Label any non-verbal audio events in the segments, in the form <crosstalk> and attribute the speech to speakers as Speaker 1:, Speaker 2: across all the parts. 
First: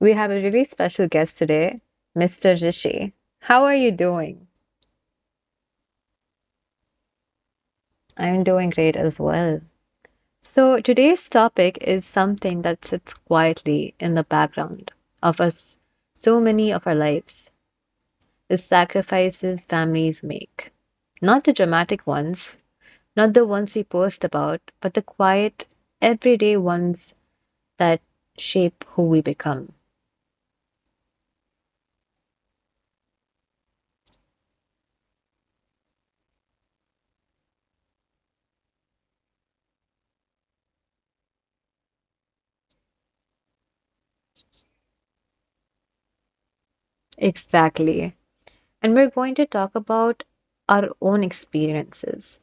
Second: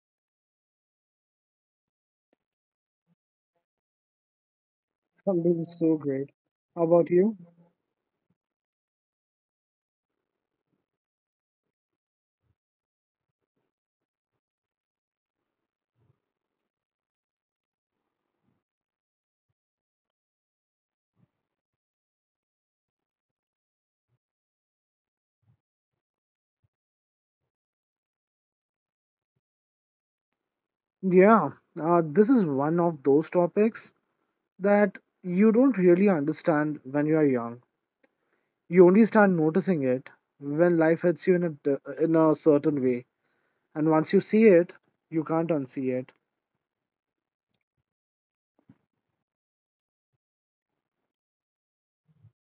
Speaker 1: We have a really special guest today, Mr. Rishi. How are you doing?
Speaker 2: I'm doing so great. How about you?
Speaker 1: I'm doing great as well. So, today's topic is something that sits quietly in the background of us, so many of our lives, the sacrifices families make. Not the dramatic ones, not the ones we post about, but the quiet, everyday ones that shape who we become.
Speaker 2: Yeah, this is one of those topics that you don't really understand when you are young. You only start noticing it when life hits you in a certain way, and once you see it, you can't unsee it.
Speaker 1: Exactly. And we're going to talk about our own experiences,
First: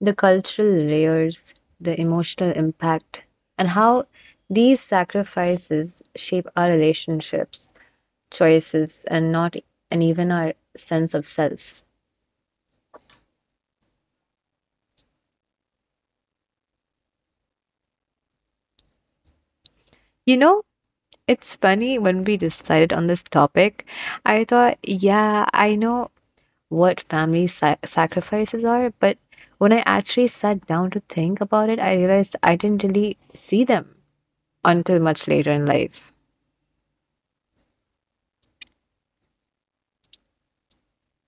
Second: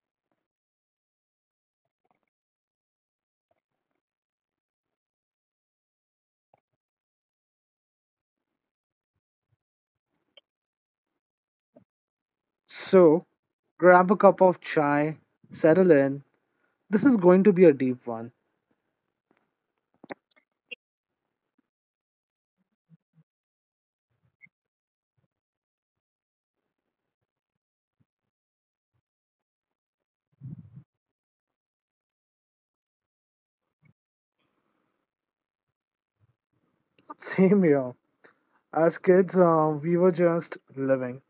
Speaker 1: the cultural layers, the emotional impact, and how these sacrifices shape our relationships, choices, and not and even our sense of self.
Speaker 2: So grab a cup of chai, settle in. This is going to be a deep one.
Speaker 1: You know, it's funny. When we decided on this topic, I thought, yeah, I know what family sacrifices are. But when I actually sat down to think about it, I realized I didn't really see them until much later in life.
Speaker 2: <laughs> Same here. As kids, we were just living.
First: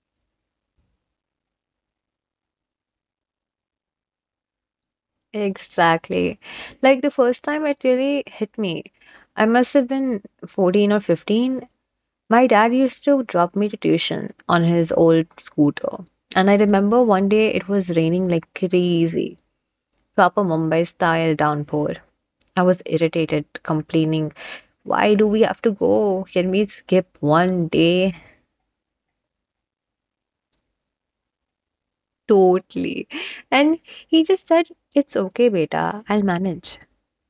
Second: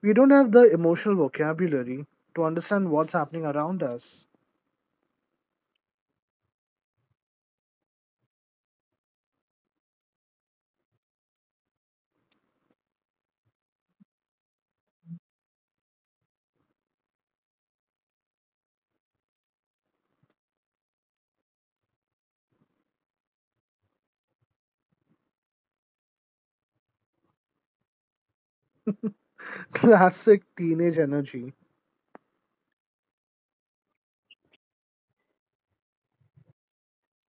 Speaker 2: We don't have the emotional vocabulary to understand what's happening around us.
Speaker 1: Exactly. Like, the first time it really hit me, I must have been 14 or 15. My dad used to drop me to tuition on his old scooter. And I remember one day it was raining like crazy. Proper Mumbai style downpour. I was irritated, complaining, why do we have to go? Can we skip one day? <laughs>
Speaker 2: Classic teenage energy.
Speaker 1: Totally. And he just said, "It's okay, beta, I'll manage."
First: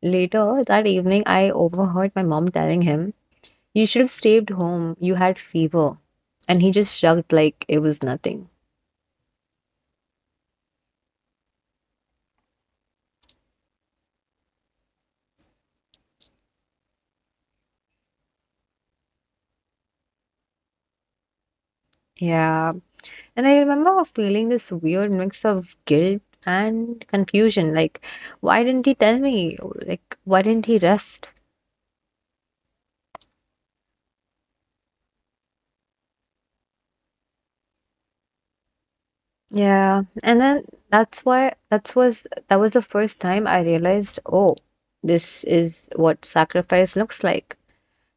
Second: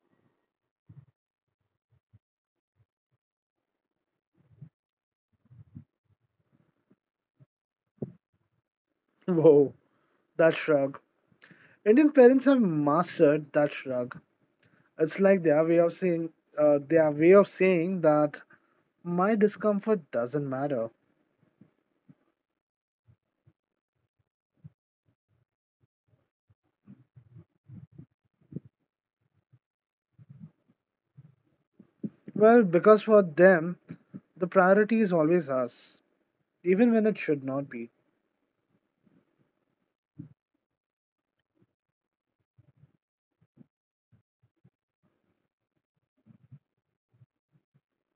Speaker 1: Later that evening, I overheard my mom telling him, "You should have stayed home, you had fever." And he just shrugged like it was nothing.
Speaker 2: Whoa, that shrug. Indian parents have mastered that shrug. It's like their way of saying that my discomfort doesn't matter.
Speaker 1: Yeah. And I remember feeling this weird mix of guilt and confusion. Like, why didn't he tell me? Like, why didn't he rest?
Speaker 2: Well, because for them, the priority is always us, even when it should not be.
Speaker 1: Yeah. And then, that was the first time I realized, oh, this is what sacrifice looks like.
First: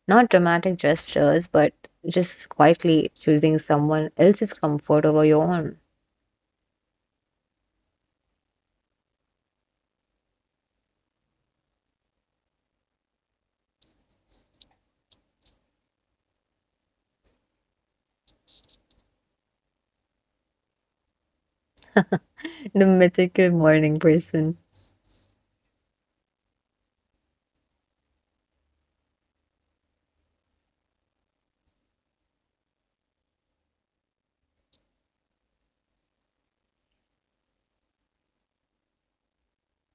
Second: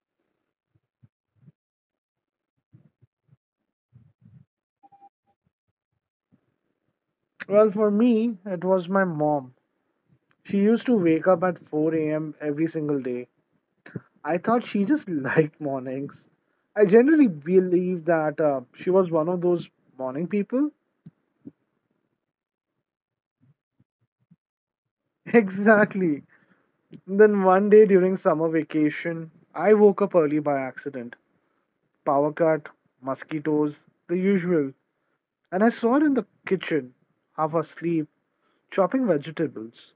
Speaker 1: Not dramatic gestures, but just quietly choosing someone else's comfort over your own.
Speaker 2: Well, for me, it was my mom. She used to wake up at 4 a.m. every single day. I thought she just <laughs> liked mornings. I generally believe that she was one of those morning people.
Speaker 1: The mythical morning person.
Speaker 2: <laughs> Exactly. Then one day during summer vacation, I woke up early by accident. Power cut, mosquitoes, the usual. And I saw her in the kitchen, half asleep, chopping vegetables.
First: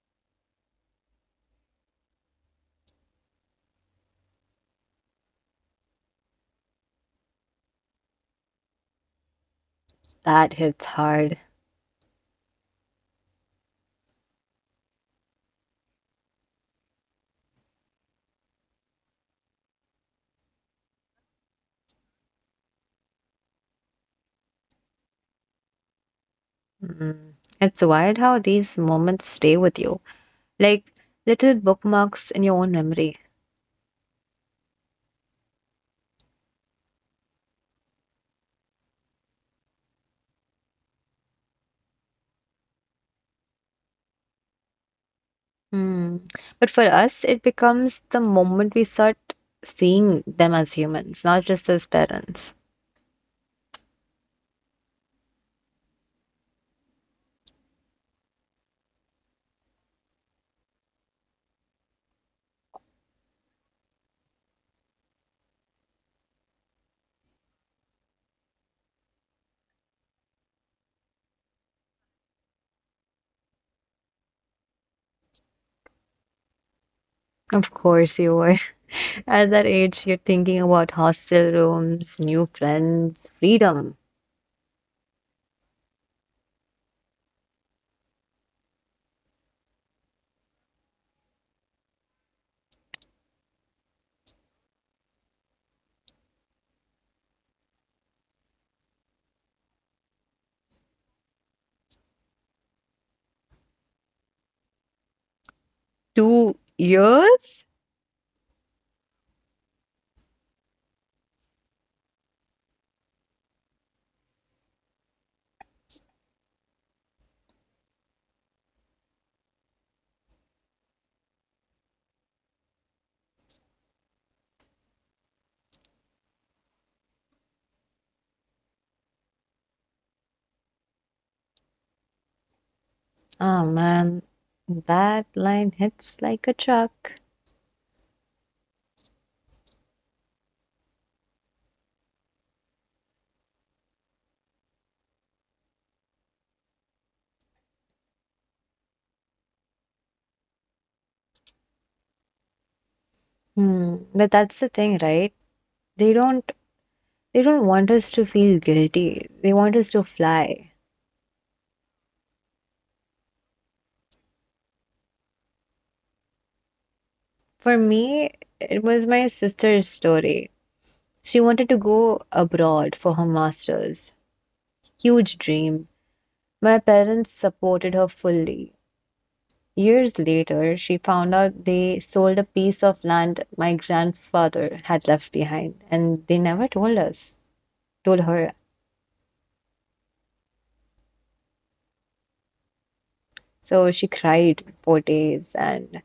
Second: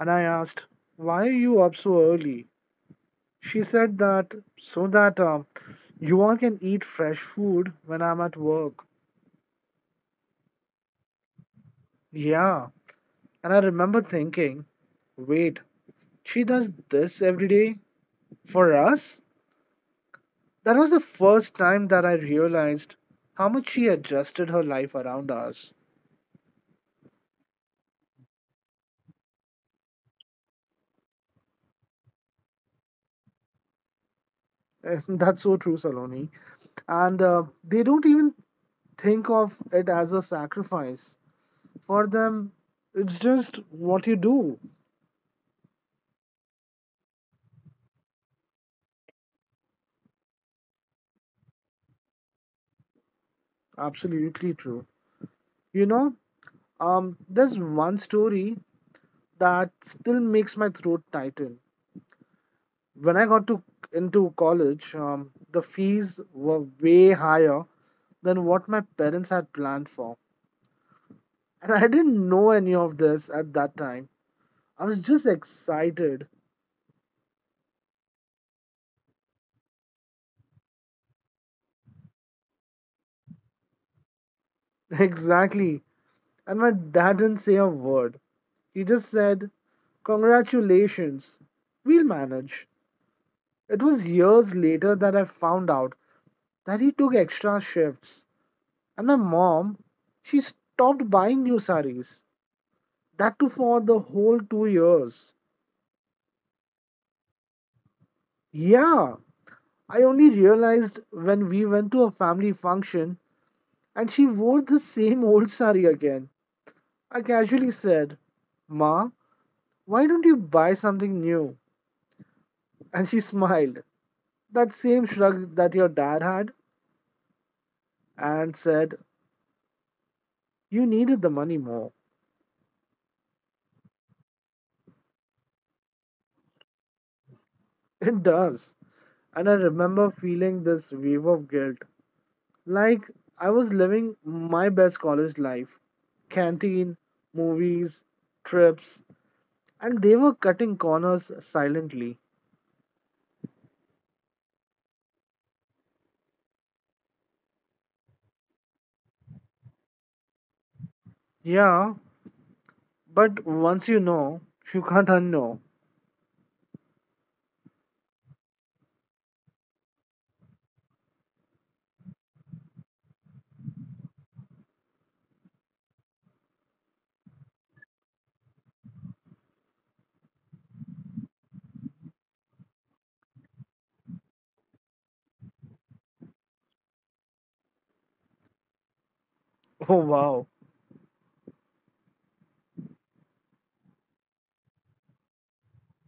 Speaker 2: And I asked, "Why are you up so early?" She said that so that um, you all can eat fresh food when I'm at work.
Speaker 1: That hits hard.
Speaker 2: Yeah. And I remember thinking, "Wait, she does this every day for us?" That was the first time that I realized how much she adjusted her life around us.
Speaker 1: Mm. It's wild how these moments stay with you, like little bookmarks in your own memory.
Speaker 2: <laughs> That's so true, Saloni. And they don't even think of it as a sacrifice. For them, it's just what you do.
Speaker 1: Hmm. But for us, it becomes the moment we start seeing them as humans, not just as parents.
Speaker 2: Absolutely true. You know, there's one story that still makes my throat tighten. When I got to Into college, the fees were way higher than what my parents had planned for. And I didn't know any of this at that time. I was just excited. <laughs>
Speaker 1: Of course, you were. <laughs> At that age, you're thinking about hostel rooms, new friends, freedom.
Speaker 2: Exactly. And my dad didn't say a word. He just said, "Congratulations. We'll manage." It was years later that I found out that he took extra shifts. And my mom, she stopped buying new saris. That too for the whole 2 years.
Speaker 1: 2 years?
Speaker 2: Yeah, I only realized when we went to a family function and she wore the same old sari again. I casually said, "Ma, why don't you buy something new?" And she smiled, that same shrug that your dad had, and said, "You needed the money more."
Speaker 1: Oh man, that line hits like a truck.
Speaker 2: <laughs> It does. And I remember feeling this wave of guilt, like I was living my best college life, canteen, movies, trips, and they were cutting corners silently.
Speaker 1: Hmm. But that's the thing, right? They don't they don't want us to feel guilty. They want us to fly.
Speaker 2: Yeah, but once you know, you can't unknow.
Speaker 1: For me, it was my sister's story. She wanted to go abroad for her master's. Huge dream. My parents supported her fully. Years later, she found out they sold a piece of land my grandfather had left behind, and they never told her.
Speaker 2: <laughs> Oh wow.
Speaker 1: So she cried for days, and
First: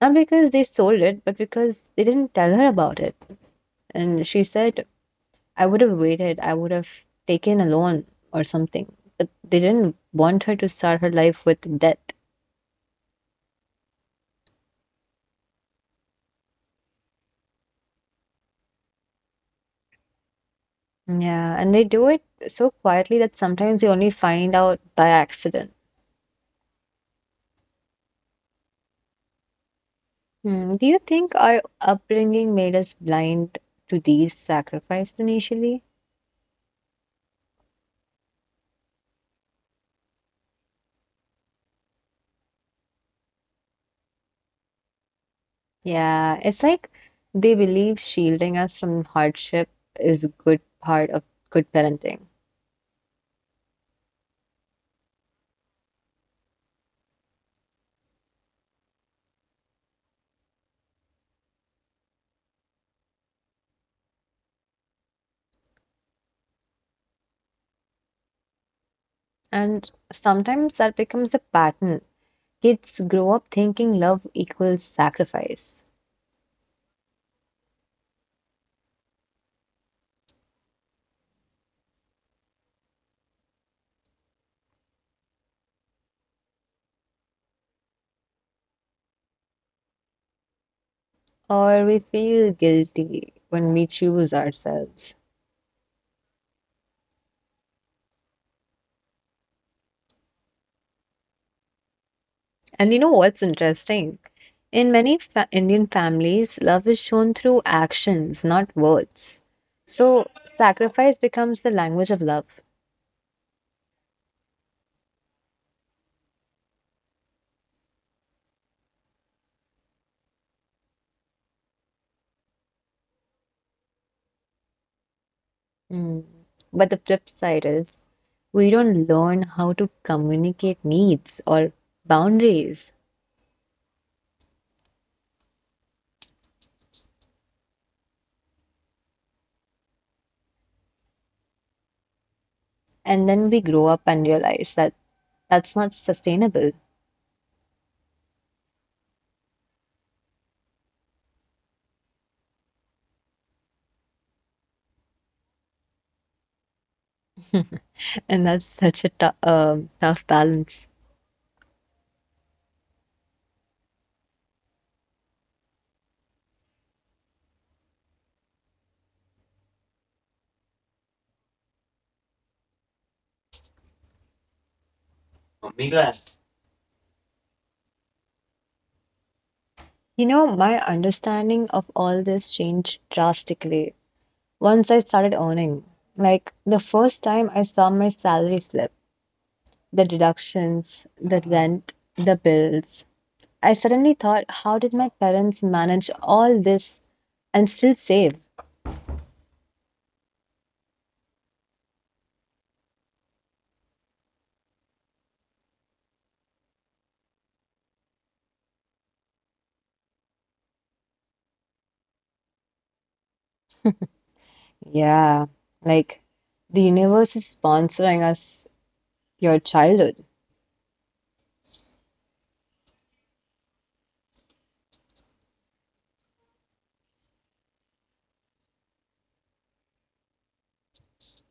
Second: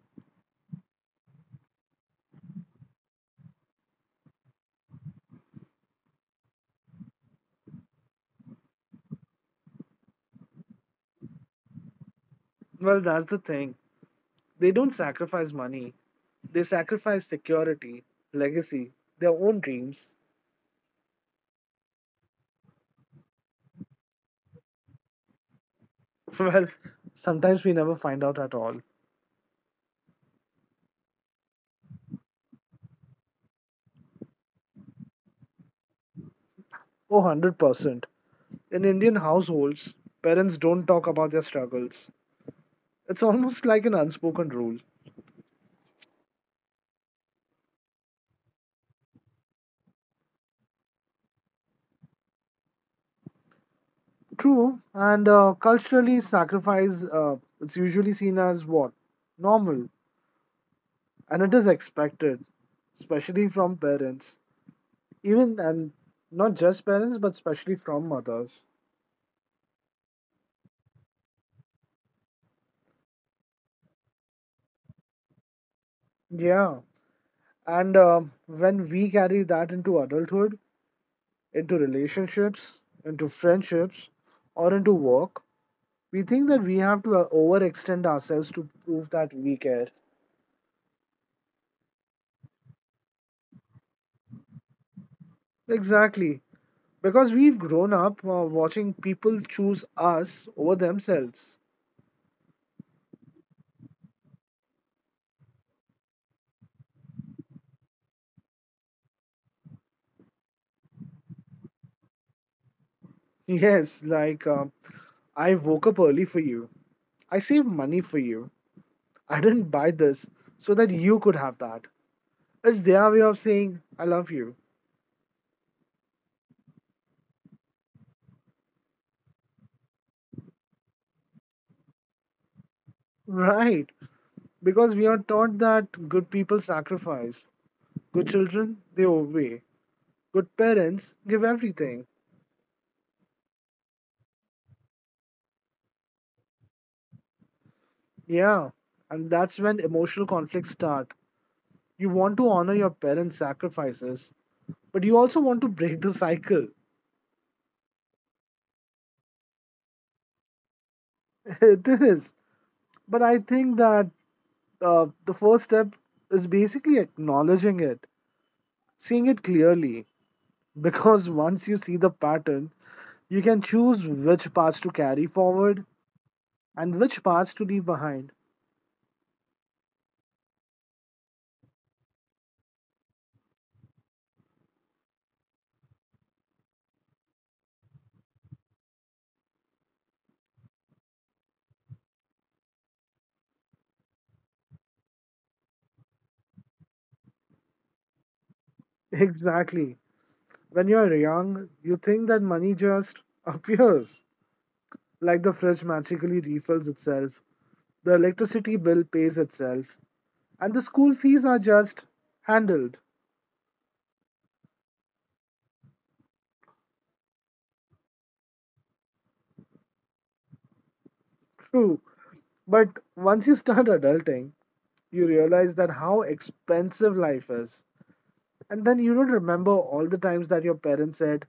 Speaker 1: not because they sold it, but because they didn't tell her about it. And she said, "I would have waited. I would have taken a loan or something." But they didn't want her to start her life with debt.
Speaker 2: Well, that's the thing. They don't sacrifice money, they sacrifice security, legacy, their own dreams.
Speaker 1: Yeah, and they do it so quietly that sometimes you only find out by accident.
Speaker 2: <laughs> Well, sometimes we never find out at all.
Speaker 1: Hmm. Do you think our upbringing made us blind to these sacrifices initially?
Speaker 2: Oh, 100%. In Indian households, parents don't talk about their struggles. It's almost like an unspoken rule.
Speaker 1: Yeah, it's like they believe shielding us from hardship is a good part of good parenting.
Speaker 2: True, and culturally, sacrifice, it's usually seen as what normal, and it is expected, especially from parents. Even and not just parents, but especially from mothers.
Speaker 1: And sometimes that becomes a pattern. Kids grow up thinking love equals sacrifice,
Speaker 2: Yeah, and when we carry that into adulthood, into relationships, into friendships, or into work, we think that we have to overextend ourselves to prove that we care.
Speaker 1: or we feel guilty when we choose ourselves.
Speaker 2: Exactly. Because we've grown up watching people choose us over themselves.
Speaker 1: And you know what's interesting? In many Indian families, love is shown through actions, not words. So sacrifice becomes the language of love.
Speaker 2: Yes, like I woke up early for you. I saved money for you. I didn't buy this so that you could have that. It's their way of saying, "I love you."
Speaker 1: Mm. But the flip side is, we don't learn how to communicate needs or boundaries.
Speaker 2: Right. Because we are taught that good people sacrifice, good children, they obey, good parents give everything.
Speaker 1: And then we grow up and realize that that's not sustainable.
Speaker 2: Yeah, and that's when emotional conflicts start. You want to honor your parents' sacrifices, but you also want to break the cycle.
Speaker 1: And that's such a tough balance.
Speaker 2: <laughs> It is. But I think that the first step is basically acknowledging it, seeing it clearly. Because <laughs> once you see the pattern, you can choose which parts to carry forward and which parts to leave behind.
Speaker 1: You know, my understanding of all this changed drastically once I started earning. Like, the first time I saw my salary slip, the deductions, the rent, the bills, I suddenly thought, how did my parents manage all this and still save?
Speaker 2: Exactly. When you're young, you think that money just <laughs> appears. Like the fridge magically refills itself, the electricity bill pays itself, and the school fees are just handled.
Speaker 1: Yeah, like the universe is sponsoring us your childhood.
Speaker 2: True. But once you start adulting, you realize that how expensive life is. And then you don't remember all the times that your parents said,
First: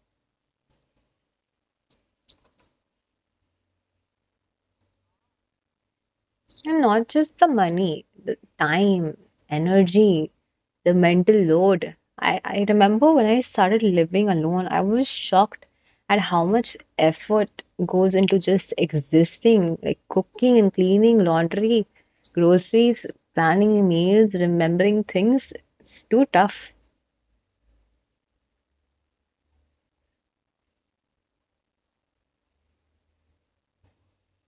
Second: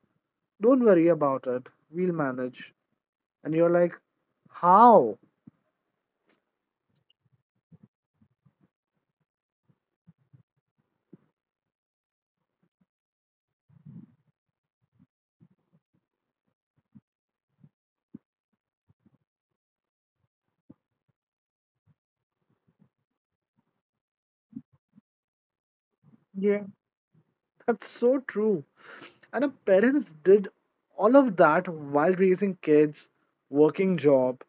Speaker 2: "Don't worry about it, we'll manage." And you're like, "How?"
Speaker 1: And not just the money, the time, energy, the mental load. I remember when I started living alone, I was shocked at how much effort goes into just existing, like cooking and cleaning, laundry, groceries, planning meals, remembering things. It's too tough.
Speaker 2: That's so true. And our parents did all of that while raising kids, working job,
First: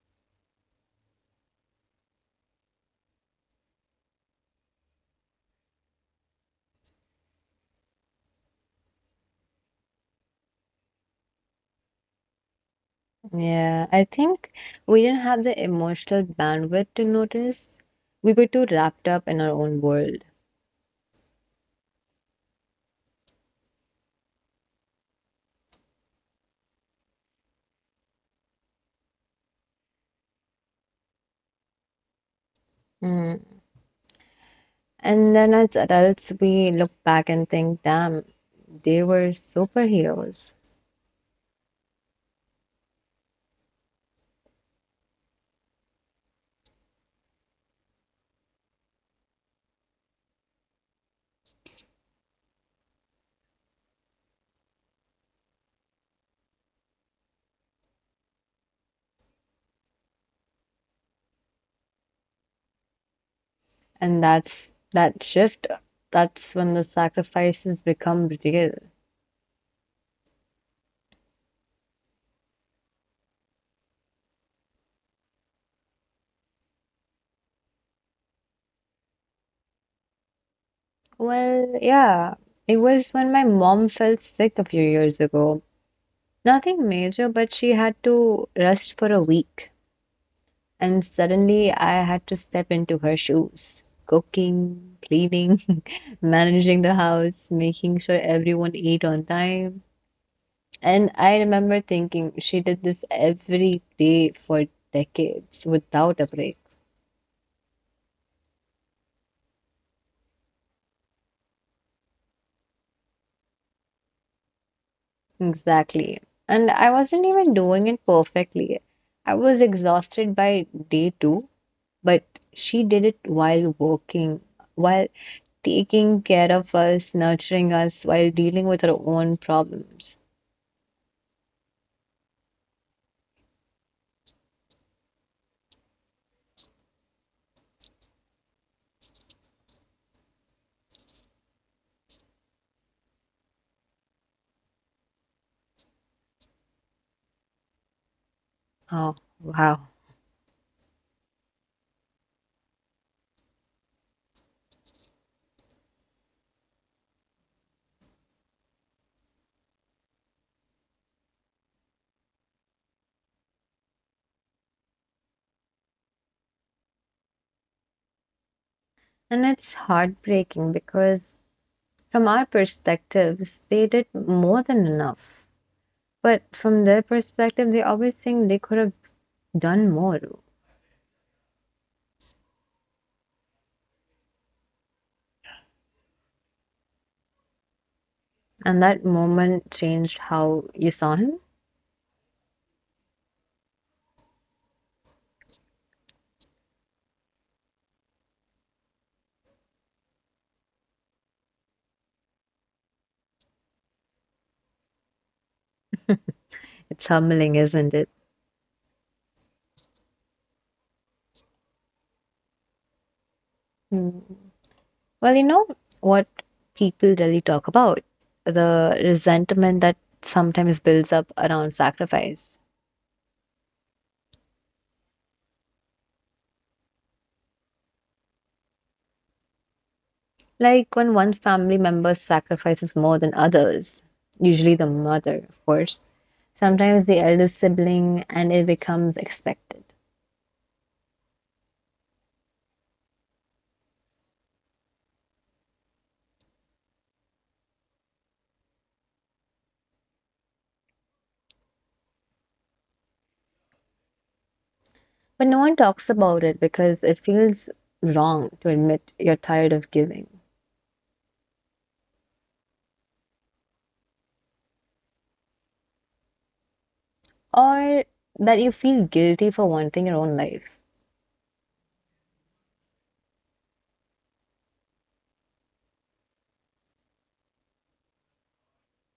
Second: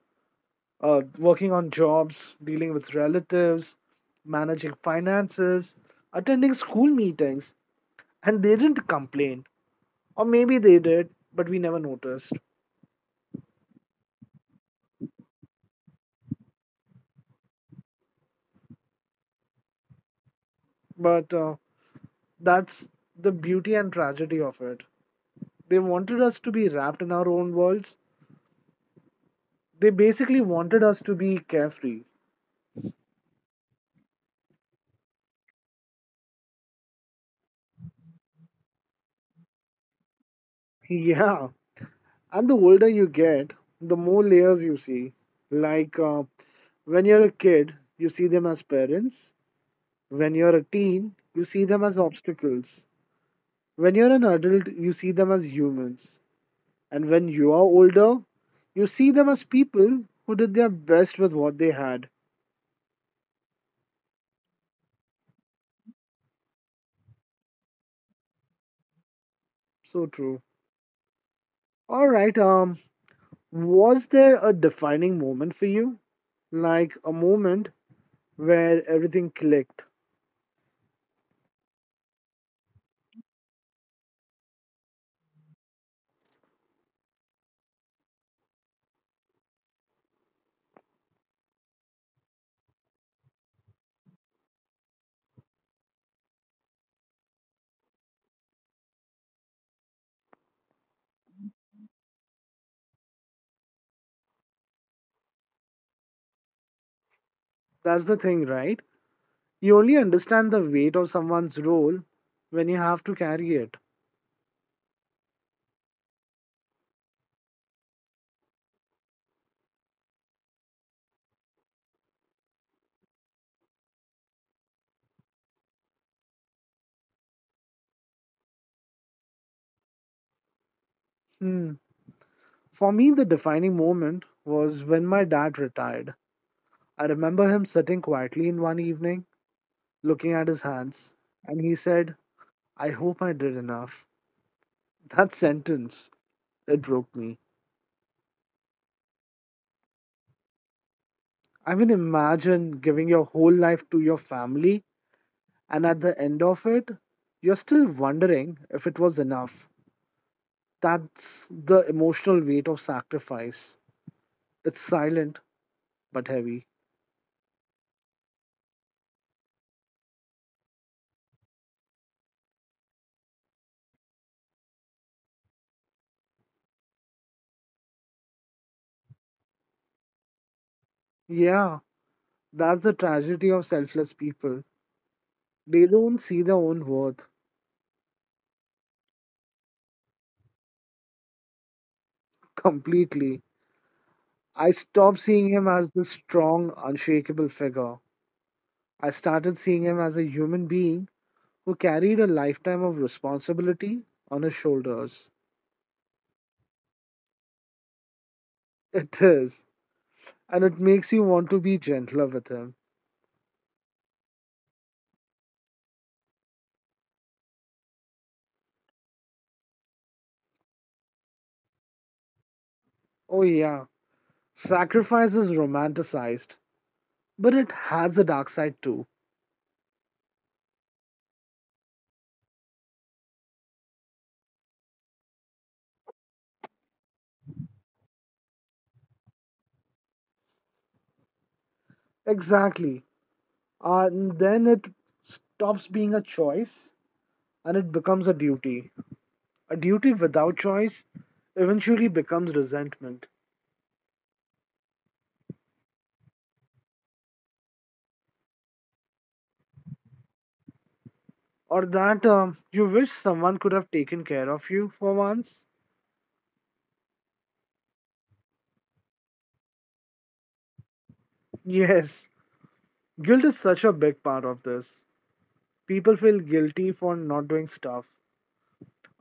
Speaker 2: working on jobs, dealing with relatives, managing finances, attending school meetings, and they didn't complain. Or maybe they did, but we never noticed.
Speaker 1: Yeah, I think we didn't have the emotional bandwidth to notice. We were too wrapped up in our own world.
Speaker 2: But that's the beauty and tragedy of it. They wanted us to be wrapped in our own worlds. They basically wanted us to be carefree.
Speaker 1: Mm. And then as adults, we look back and think, damn, they were superheroes.
Speaker 2: <laughs> Yeah. And the older you get, the more layers you see. Like when you're a kid, you see them as parents. When you're a teen, you see them as obstacles. When you're an adult, you see them as humans. And when you are older, you see them as people who did their best with what they had.
Speaker 1: And that's that shift. That's when the sacrifices become real.
Speaker 2: So true. All right. Was there a defining moment for you? Like a moment where everything clicked?
Speaker 1: Well, yeah, it was when my mom fell sick a few years ago. Nothing major, but she had to rest for a week. And suddenly I had to step into her shoes. Cooking, cleaning, <laughs> managing the house, making sure everyone ate on time. And I remember thinking, she did this every day for decades without a break.
Speaker 2: That's the thing, right? You only understand the weight of someone's role when you have to carry it.
Speaker 1: Exactly. And I wasn't even doing it perfectly. I was exhausted by day two, but she did it while working, while taking care of us, nurturing us, while dealing with her own problems.
Speaker 2: Hmm. For me, the defining moment was when my dad retired. I remember him sitting quietly in one evening, looking at his hands, and he said, "I hope I did enough." <laughs> That sentence, it broke me.
Speaker 1: Oh, wow.
Speaker 2: I mean, imagine giving your whole life to your family, and at the end of it, you're still wondering if it was enough. That's the emotional weight of sacrifice. It's silent, but heavy.
Speaker 1: And it's heartbreaking because, from our perspectives, they did more than enough. But from their perspective, they always think they could have done more.
Speaker 2: Yeah, that's the tragedy of selfless people. They don't see their own worth
Speaker 1: And that moment changed how you saw him.
Speaker 2: completely. I stopped seeing him as this strong, unshakable figure. I started seeing him as a human being who carried a lifetime of responsibility on his shoulders.
Speaker 1: It's humbling, isn't it?
Speaker 2: It is, and it makes you want to be gentler with him.
Speaker 1: Mm. Well, you know what people really talk about, the resentment that sometimes builds up around sacrifice.
Speaker 2: Oh, yeah, sacrifice is romanticized, but it has a dark side too.
Speaker 1: Like when one family member sacrifices more than others, usually the mother, of course, sometimes the elder sibling, and it becomes expected.
Speaker 2: Exactly. And then it stops being a choice and it becomes a duty. A duty without choice eventually becomes resentment,
Speaker 1: But no one talks about it because it feels wrong to admit you're tired of giving,
Speaker 2: or that you wish someone could have taken care of you for once.
Speaker 1: or that you feel guilty for wanting your own life.
Speaker 2: Yes, guilt is such a big part of this. People feel guilty for not doing stuff,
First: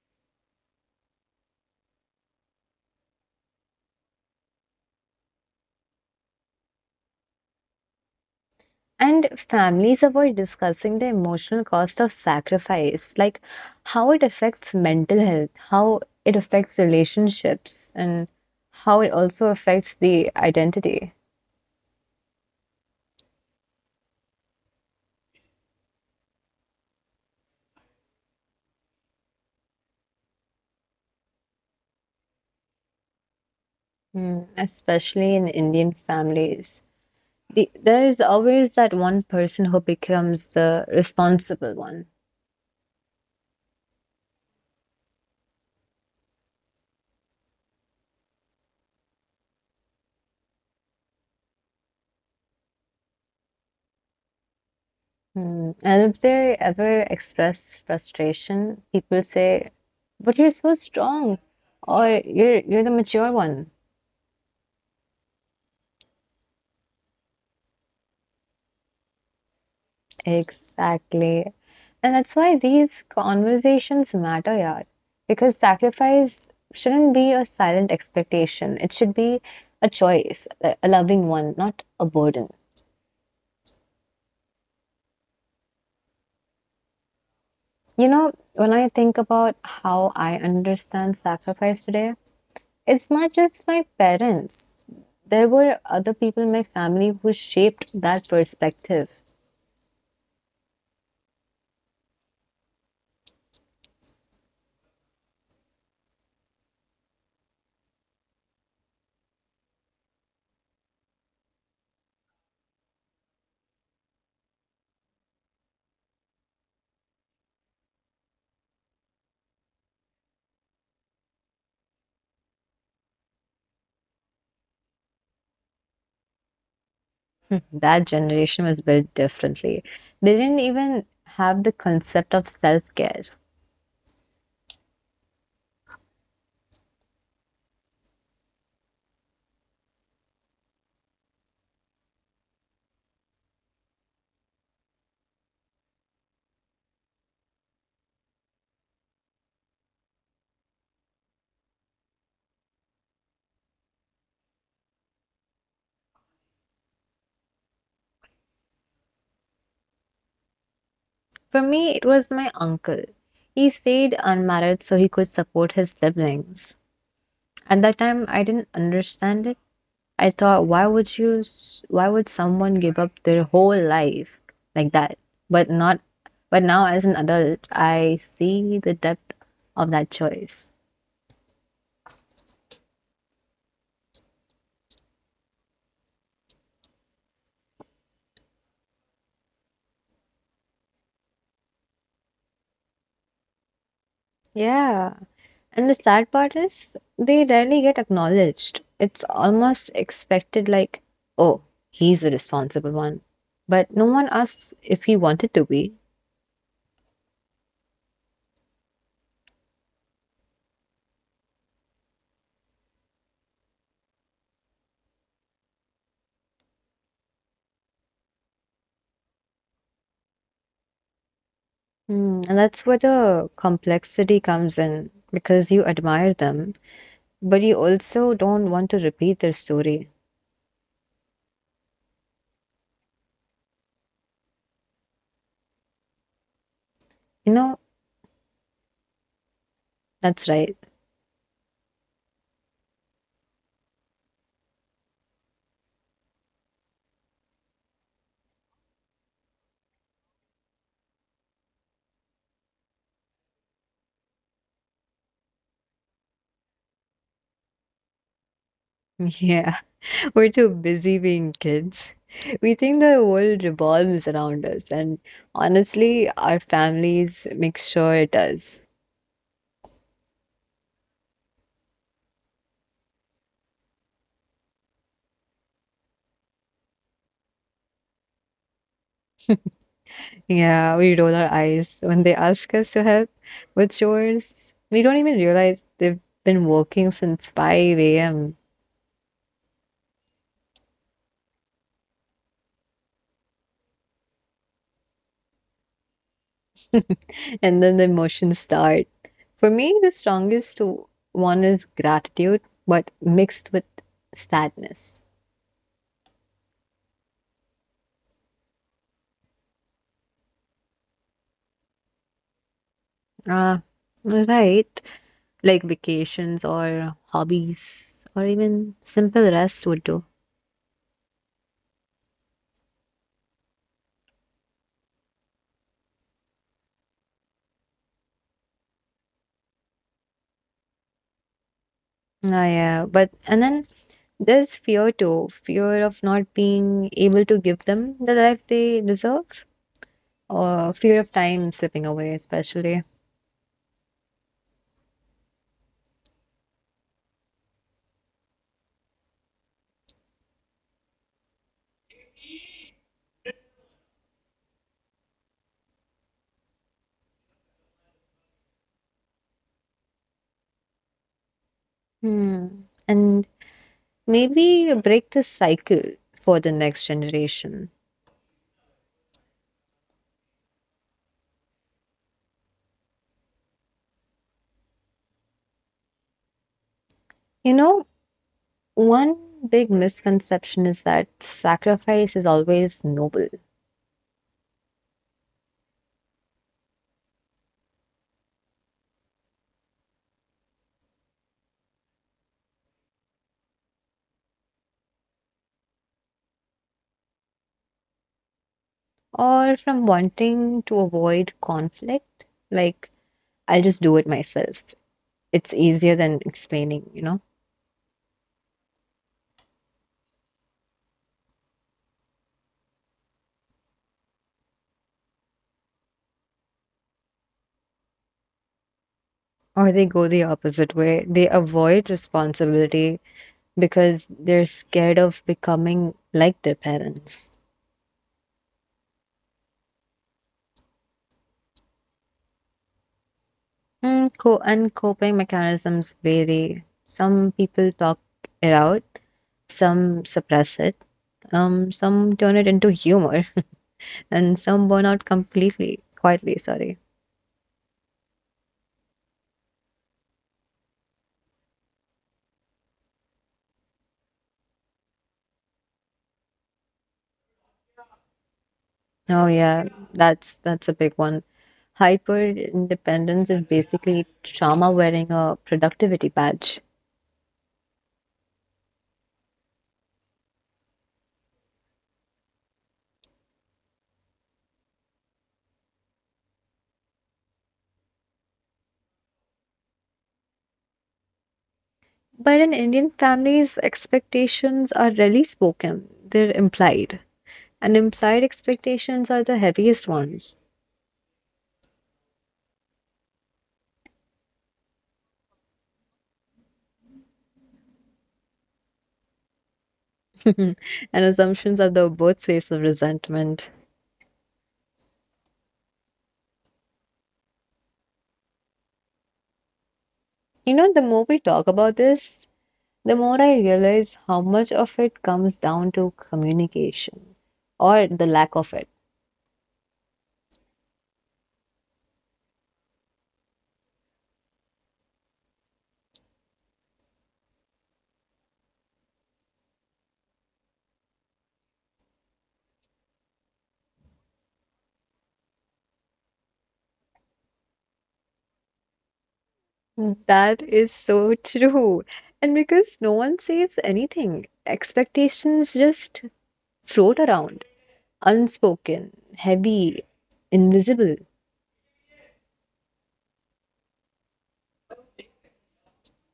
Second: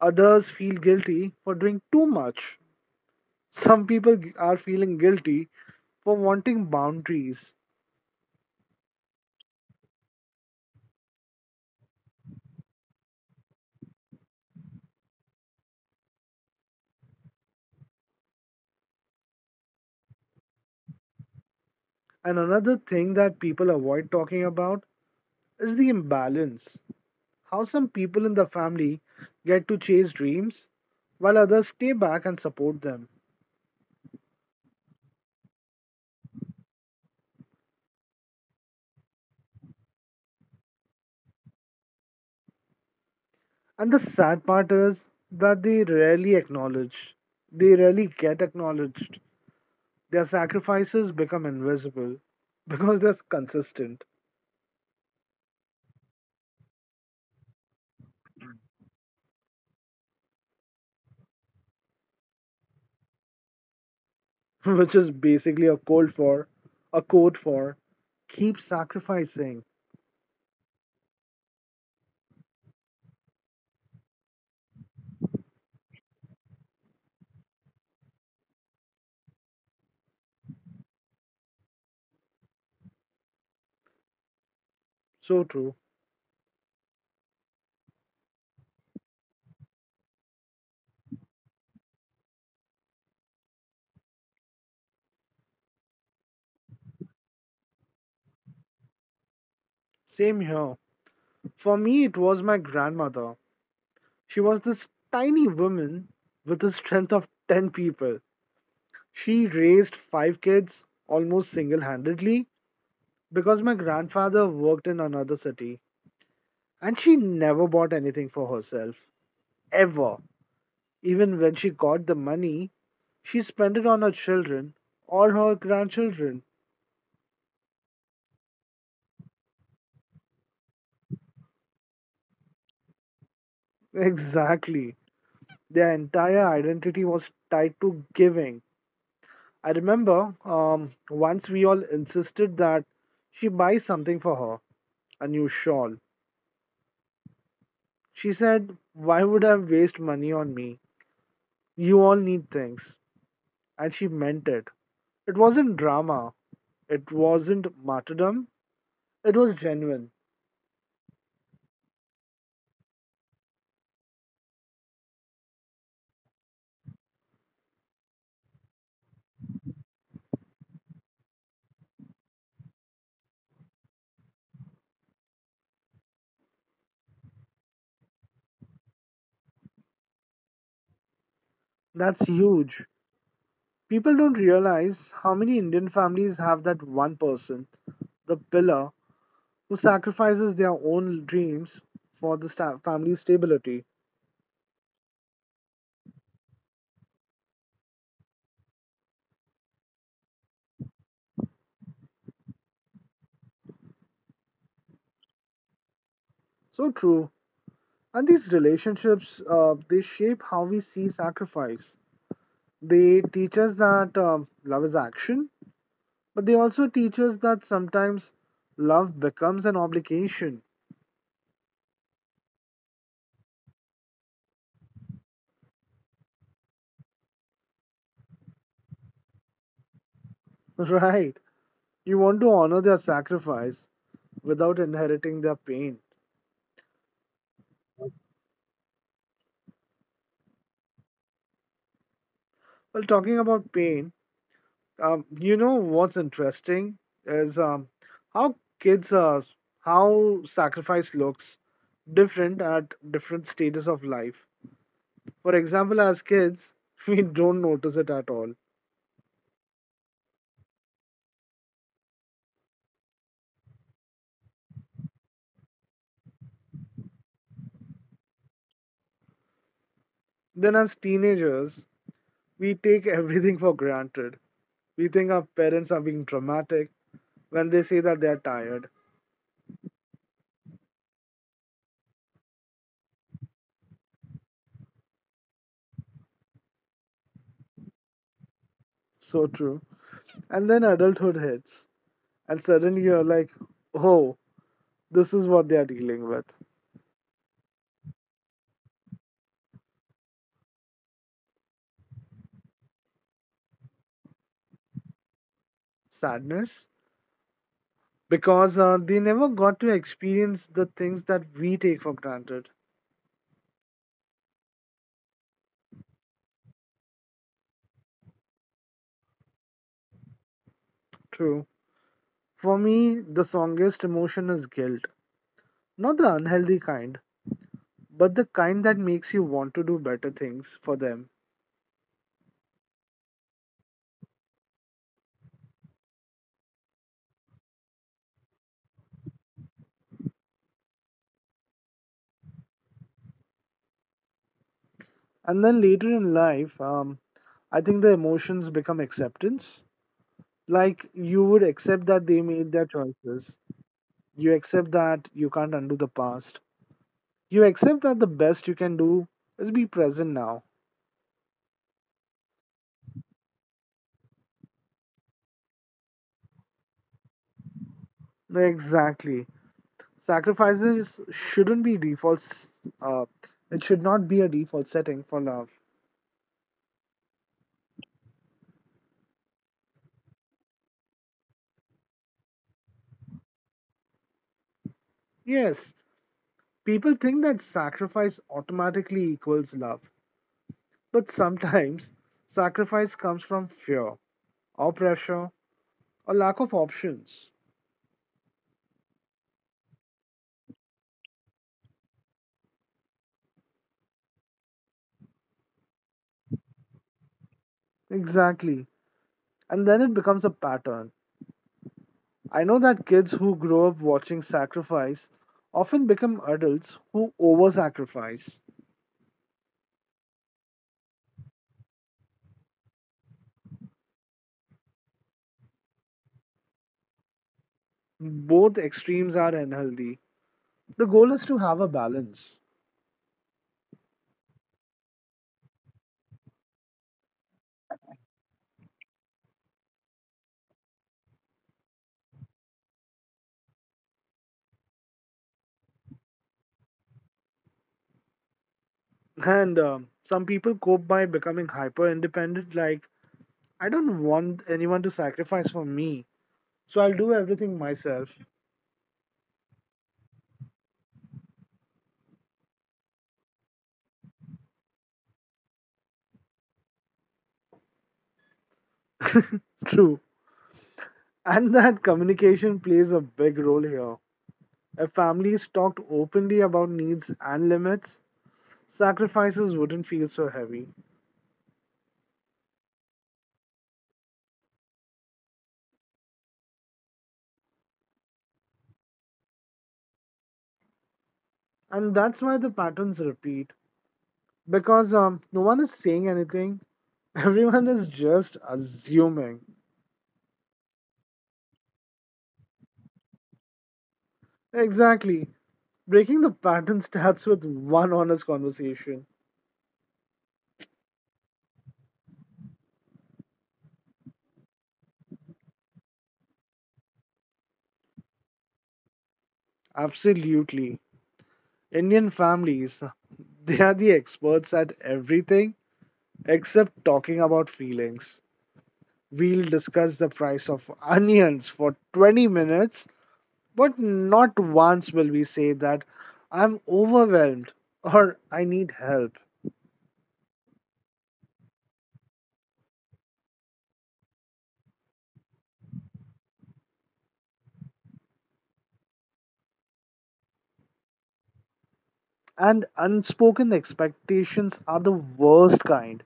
Speaker 2: others feel guilty for doing too much. Some people are feeling guilty for wanting boundaries.
Speaker 1: And families avoid discussing the emotional cost of sacrifice, like how it affects mental health, how it affects relationships, and how it also affects the identity.
Speaker 2: And another thing that people avoid talking about is the imbalance. How some people in the family get to chase dreams while others stay back and support them.
Speaker 1: Mm, especially in Indian families. There is always that one person who becomes the responsible one.
Speaker 2: And the sad part is that they rarely get acknowledged. Their sacrifices become invisible <laughs> because they're consistent,
Speaker 1: Hmm. And if they ever express frustration, people say, "But you're so strong," or "You're the mature one."
Speaker 2: <laughs> which is basically a code for, a code for keep sacrificing.
Speaker 1: Exactly. And that's why these conversations matter, yeah. Because sacrifice shouldn't be a silent expectation. It should be a choice, a loving one, not a burden.
Speaker 2: So true.
Speaker 1: You know, when I think about how I understand sacrifice today, it's not just my parents. There were other people in my family who shaped that perspective.
Speaker 2: Same here. For me, it was my grandmother. She was this tiny woman with the strength of 10 people. She raised 5 kids almost single handedly because my grandfather worked in another city and she never bought anything for herself, ever. Even when she got the money, she spent it on her children or her grandchildren. <laughs>
Speaker 1: That generation was built differently. They didn't even have the concept of self care.
Speaker 2: Exactly. Their entire identity was tied to giving. I remember once we all insisted that she buy something for her, a new shawl. She said, "Why would I waste money on me? You all need things." And she meant it. It wasn't drama. It wasn't martyrdom. It was genuine.
Speaker 1: For me, it was my uncle. He stayed unmarried so he could support his siblings. At that time, I didn't understand it. I thought, why would someone give up their whole life like that? But not, But now as an adult, I see the depth of that choice.
Speaker 2: That's huge. People don't realize how many Indian families have that one person, the pillar, who sacrifices their own dreams for the family's stability.
Speaker 1: Yeah. And the sad part is, they rarely get acknowledged. It's almost expected, like, oh, he's the responsible one. But no one asks if he wanted to be.
Speaker 2: So true. And these relationships, they shape how we see sacrifice. They teach us that love is action, but they also teach us that sometimes love becomes an obligation.
Speaker 1: Hmm, and that's where the complexity comes in, because you admire them, but you also don't want to repeat their story.
Speaker 2: <laughs> Right. You want to honor their sacrifice without inheriting their pain.
Speaker 1: You know, that's right.
Speaker 2: Well, talking about pain, you know what's interesting is how kids are, how sacrifice looks different at different stages of life. For example, as kids, <laughs> we don't notice it at all.
Speaker 1: Yeah, <laughs> we're too busy being kids. We think the world revolves around us, and honestly, our families make sure it does.
Speaker 2: Then, as teenagers, we take everything for granted. We think our parents are being dramatic when they say that they're tired.
Speaker 1: Yeah, we roll our eyes when they ask us to help with chores. We don't even realize they've been working since 5 a.m.
Speaker 2: So true. And then adulthood hits, and suddenly you're like, oh, this is what they're dealing with
Speaker 1: And then the emotions start. For me, the strongest one is gratitude, but mixed with sadness.
Speaker 2: sadness. Because they never got to experience the things that we take for granted.
Speaker 1: Ah, right. Like vacations or hobbies or even simple rest would do.
Speaker 2: True. For me, the strongest emotion is guilt. Not the unhealthy kind, but the kind that makes you want to do better things for them.
Speaker 1: Ah, yeah. But and then there's fear too, fear of not being able to give them the life they deserve, or fear of time slipping away, especially.
Speaker 2: And then later in life, I think the emotions become acceptance. Like, you would accept that they made their choices, you accept that you can't undo the past, you accept that the best you can do is be present now.
Speaker 1: Hmm. And maybe break this cycle for the next generation.
Speaker 2: Exactly. Sacrifices shouldn't be uh, it should not be a default setting for love.
Speaker 1: You know, one big misconception is that sacrifice is always noble,
Speaker 2: Yes, people think that sacrifice automatically equals love, but sometimes sacrifice comes from fear or pressure or lack of options.
Speaker 1: or from wanting to avoid conflict, like, I'll just do it myself. It's easier than explaining, you know?
Speaker 2: Exactly. And then it becomes a pattern. I know that kids who grow up watching sacrifice often become adults who over sacrifice.
Speaker 1: Or they go the opposite way. They avoid responsibility because they're scared of becoming like their parents.
Speaker 2: Both extremes are unhealthy. The goal is to have a balance.
Speaker 1: Mm, and coping mechanisms vary. Some people talk it out, some suppress it, some turn it into humor, <laughs> and some burn out completely, quietly. Sorry.
Speaker 2: And some people cope by becoming hyper independent, like, I don't want anyone to sacrifice for me, so I'll do everything myself.
Speaker 1: Oh yeah, that's a big one. Hyper independence is basically trauma wearing a productivity badge.
Speaker 2: <laughs> True. And that communication plays a big role here. If families talked openly about needs and limits, sacrifices wouldn't feel so heavy.
Speaker 1: But in Indian families, expectations are rarely spoken; they're implied, and implied expectations are the heaviest ones.
Speaker 2: And that's why the patterns repeat, because no one is saying anything, <laughs> everyone is just assuming.
Speaker 1: <laughs> And assumptions are the birthplace of resentment.
Speaker 2: Exactly. Breaking the pattern starts with one honest conversation.
Speaker 1: You know, the more we talk about this, the more I realize how much of it comes down to communication, or the lack of it.
Speaker 2: Absolutely. Indian families, <laughs> they are the experts at everything except talking about feelings. We'll discuss the price of onions for 20 minutes, but not once will we say that I'm overwhelmed or I need help.
Speaker 1: That is so <laughs> true. And because no one says anything, expectations just float around, unspoken, heavy, invisible.
Speaker 2: And unspoken expectations are the worst kind,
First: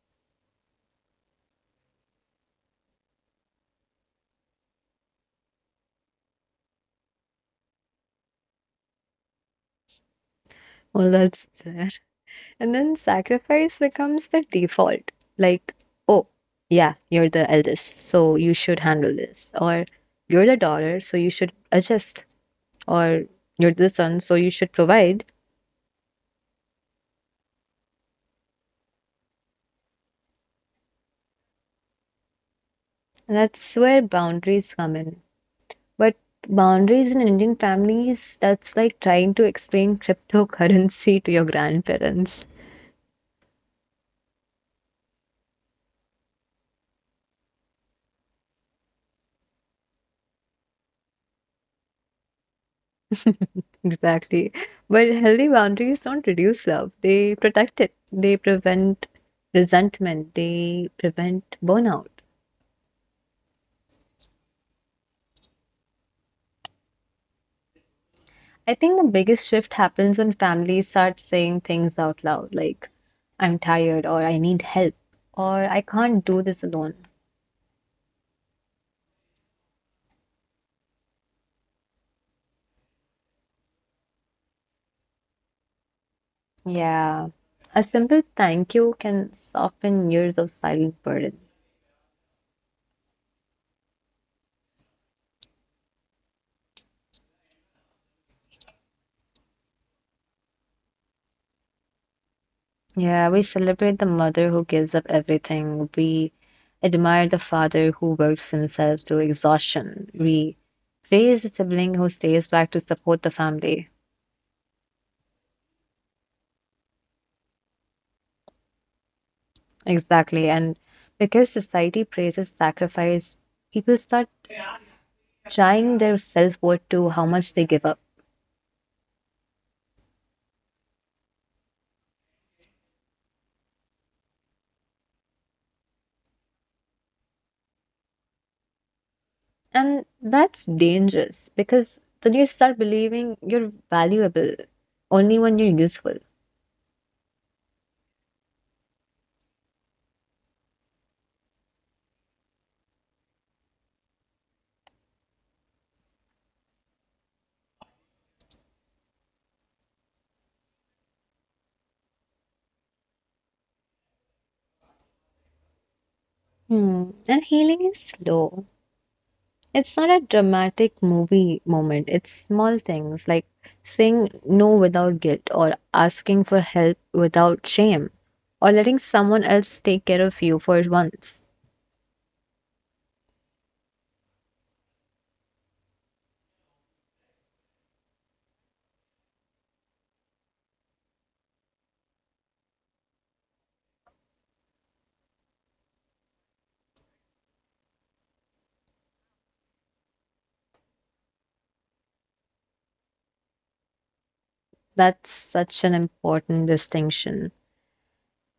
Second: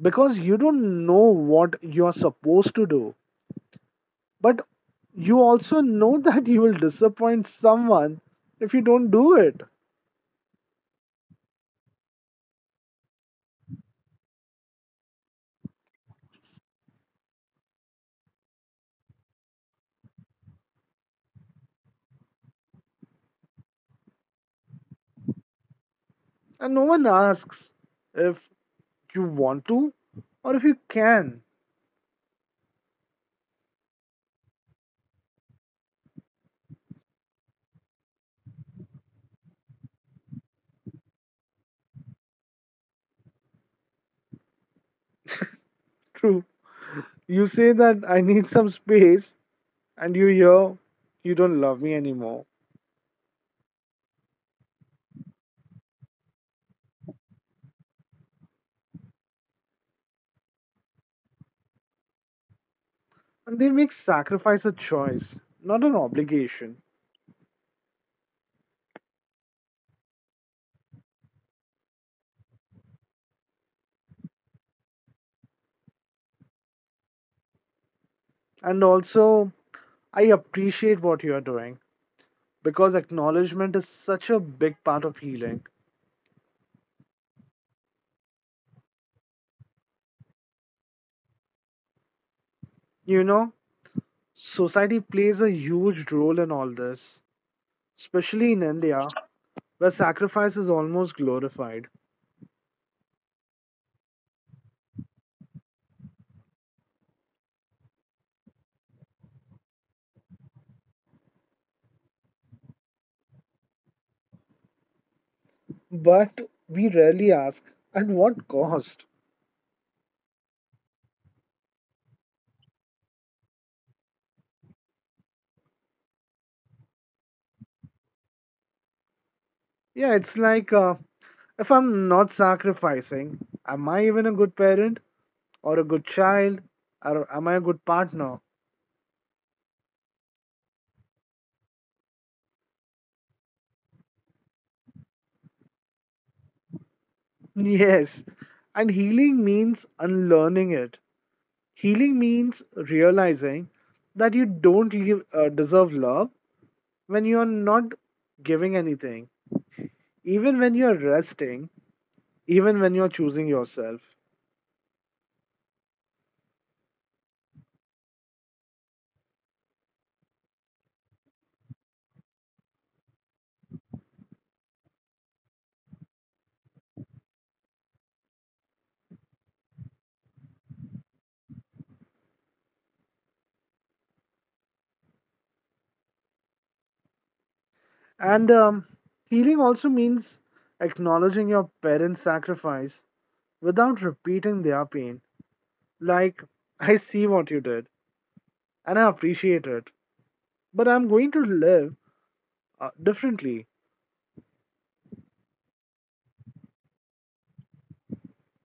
Speaker 2: because you don't know what you're supposed to do, but you also know <laughs> that you will disappoint someone if you don't do it.
Speaker 1: Well, that's And then sacrifice becomes the default. Like, oh, yeah, you're the eldest, so you should handle this. Or you're the daughter, so you should adjust. Or you're the son, so you should provide.
Speaker 2: And no one asks if you want to or if you can.
Speaker 1: That's where boundaries come in. But boundaries in Indian families, that's like trying to explain cryptocurrency <laughs> to your grandparents.
Speaker 2: True. You say that I need some space, and you hear you don't love me anymore.
Speaker 1: Exactly. But healthy boundaries don't reduce love, they protect it, they prevent resentment, they prevent burnout.
Speaker 2: And they make sacrifice a choice, not an obligation.
Speaker 1: I think the biggest shift happens when families start saying things out loud, like, "I'm tired," or "I need help," or "I can't do this alone."
Speaker 2: And also, I appreciate what you are doing, because acknowledgement is such a big part of healing.
Speaker 1: Yeah. A simple thank you can soften years of silent burden.
Speaker 2: You know, society plays a huge role in all this, especially in India, where sacrifice is almost glorified.
Speaker 1: Yeah, we celebrate the mother who gives up everything. We admire the father who works himself to exhaustion. We praise the sibling who stays back to support the family.
Speaker 2: But we rarely ask, at what cost?
Speaker 1: Exactly. And because society praises sacrifice, people start tying their self-worth to how much they give up.
Speaker 2: Yeah, it's like if I'm not sacrificing, am I even a good parent or a good child or am I a good partner?
Speaker 1: And that's dangerous, because then you start believing you're valuable only when you're useful.
Speaker 2: Yes. And healing means unlearning it. Healing means realizing that you don't leave, deserve love when you are not giving anything, even when you are resting, even when you are choosing yourself.
Speaker 1: Hmm. And healing is slow. It's not a dramatic movie moment, it's small things like saying no without guilt, or asking for help without shame, or letting someone else take care of you for once.
Speaker 2: And healing also means acknowledging your parents' sacrifice without repeating their pain. Like, I see what you did and I appreciate it, but I'm going to live differently.
Speaker 1: That's such an important distinction.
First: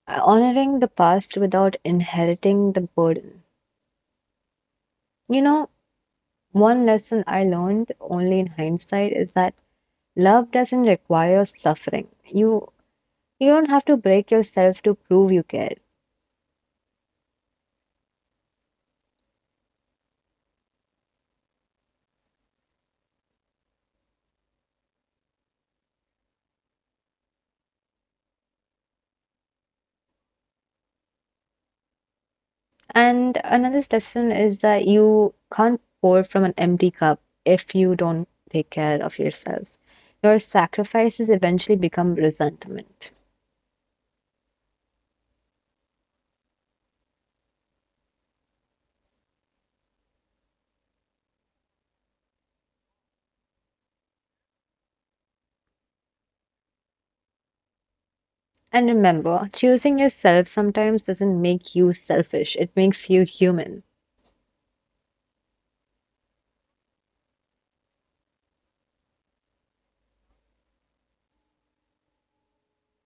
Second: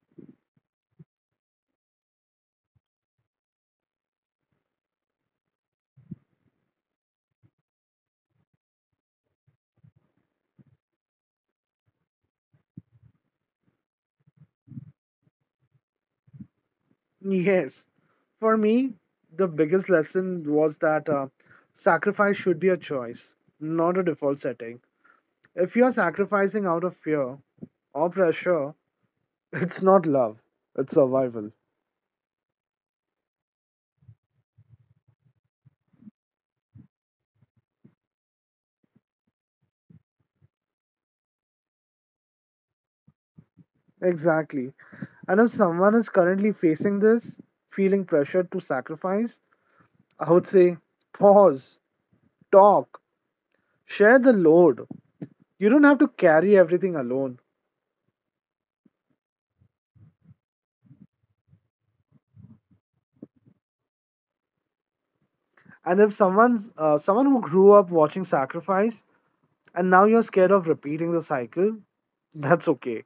Speaker 1: Honoring the past without inheriting the burden. You know, one lesson I learned only in hindsight is that love doesn't require suffering. You don't have to break yourself to prove you care.
Speaker 2: Yes. For me, the biggest lesson was that sacrifice should be a choice, not a default setting. If you're sacrificing out of fear or pressure, <laughs> it's not love, it's survival.
Speaker 1: And another lesson is that you can't pour from an empty cup. If you don't take care of yourself, your sacrifices eventually become resentment.
Speaker 2: Exactly. And if someone is currently facing this, feeling pressured to sacrifice, I would say pause, talk, share the load. You don't have to carry everything alone.
Speaker 1: And remember, choosing yourself sometimes doesn't make you selfish, it makes you human.
Speaker 2: And if someone's someone who grew up watching sacrifice and now you're scared of repeating the cycle, that's okay.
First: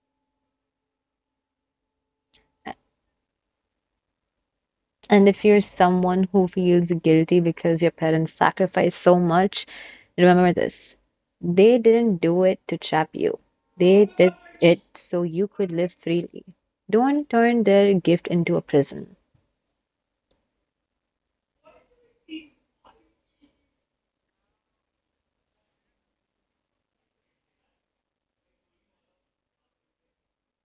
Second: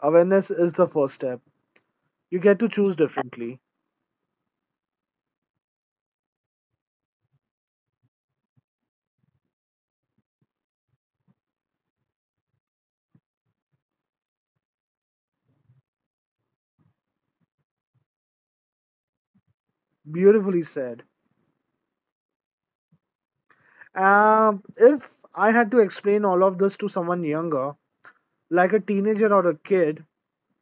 Speaker 2: Awareness is the first step. You get to choose differently.
Speaker 1: And if you're someone who feels guilty because your parents sacrificed so much, remember this: they didn't do it to trap you, they did it so you could live freely. Don't turn their gift into a prison.
Speaker 2: Beautifully said. If I had to explain all of this to someone younger, like a teenager or a kid,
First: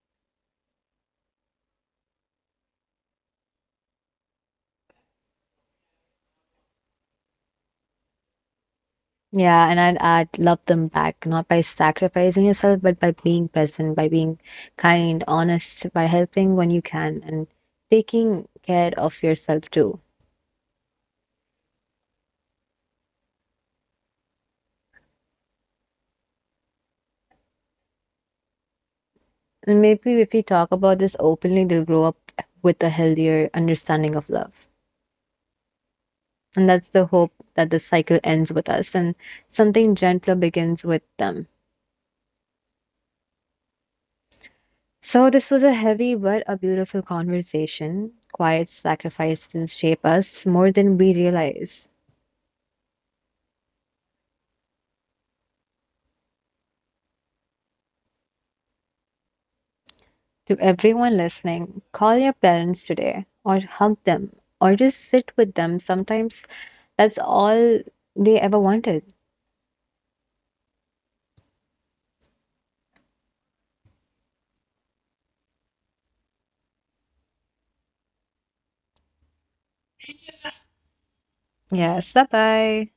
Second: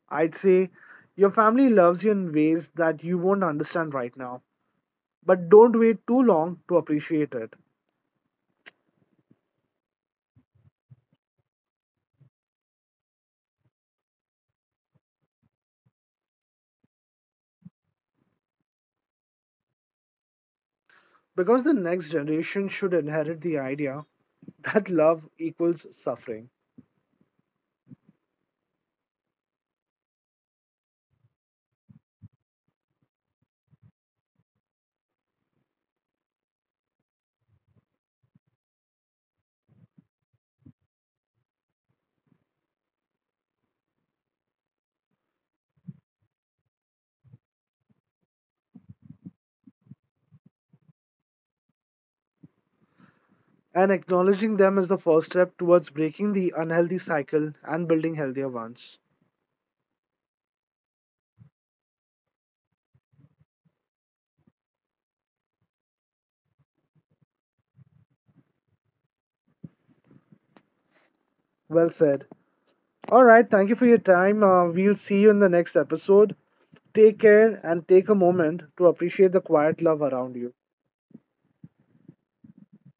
Speaker 2: I'd say your family loves you in ways that you won't understand right now. But don't wait too long to appreciate it.
Speaker 1: Yeah, and I'd add, love them back, not by sacrificing yourself, but by being present, by being kind, honest, by helping when you can, and taking care of yourself too.
Speaker 2: Because the next generation should inherit the idea that love equals suffering.
Speaker 1: And maybe if we talk about this openly, they'll grow up with a healthier understanding of love. And that's the hope, that the cycle ends with us and something gentler begins with them. So, this was a heavy but a beautiful conversation. Quiet sacrifices shape us more than we realize.
Speaker 2: And acknowledging them is the first step towards breaking the unhealthy cycle and building healthier ones.
Speaker 1: To everyone listening, call your parents today, or hug them, or just sit with them. Sometimes that's all they ever wanted.
Speaker 2: Well said. All right, thank you for your time. We'll see you in the next episode. Take care and take a moment to appreciate the quiet love around you.
Speaker 1: Yes, bye bye.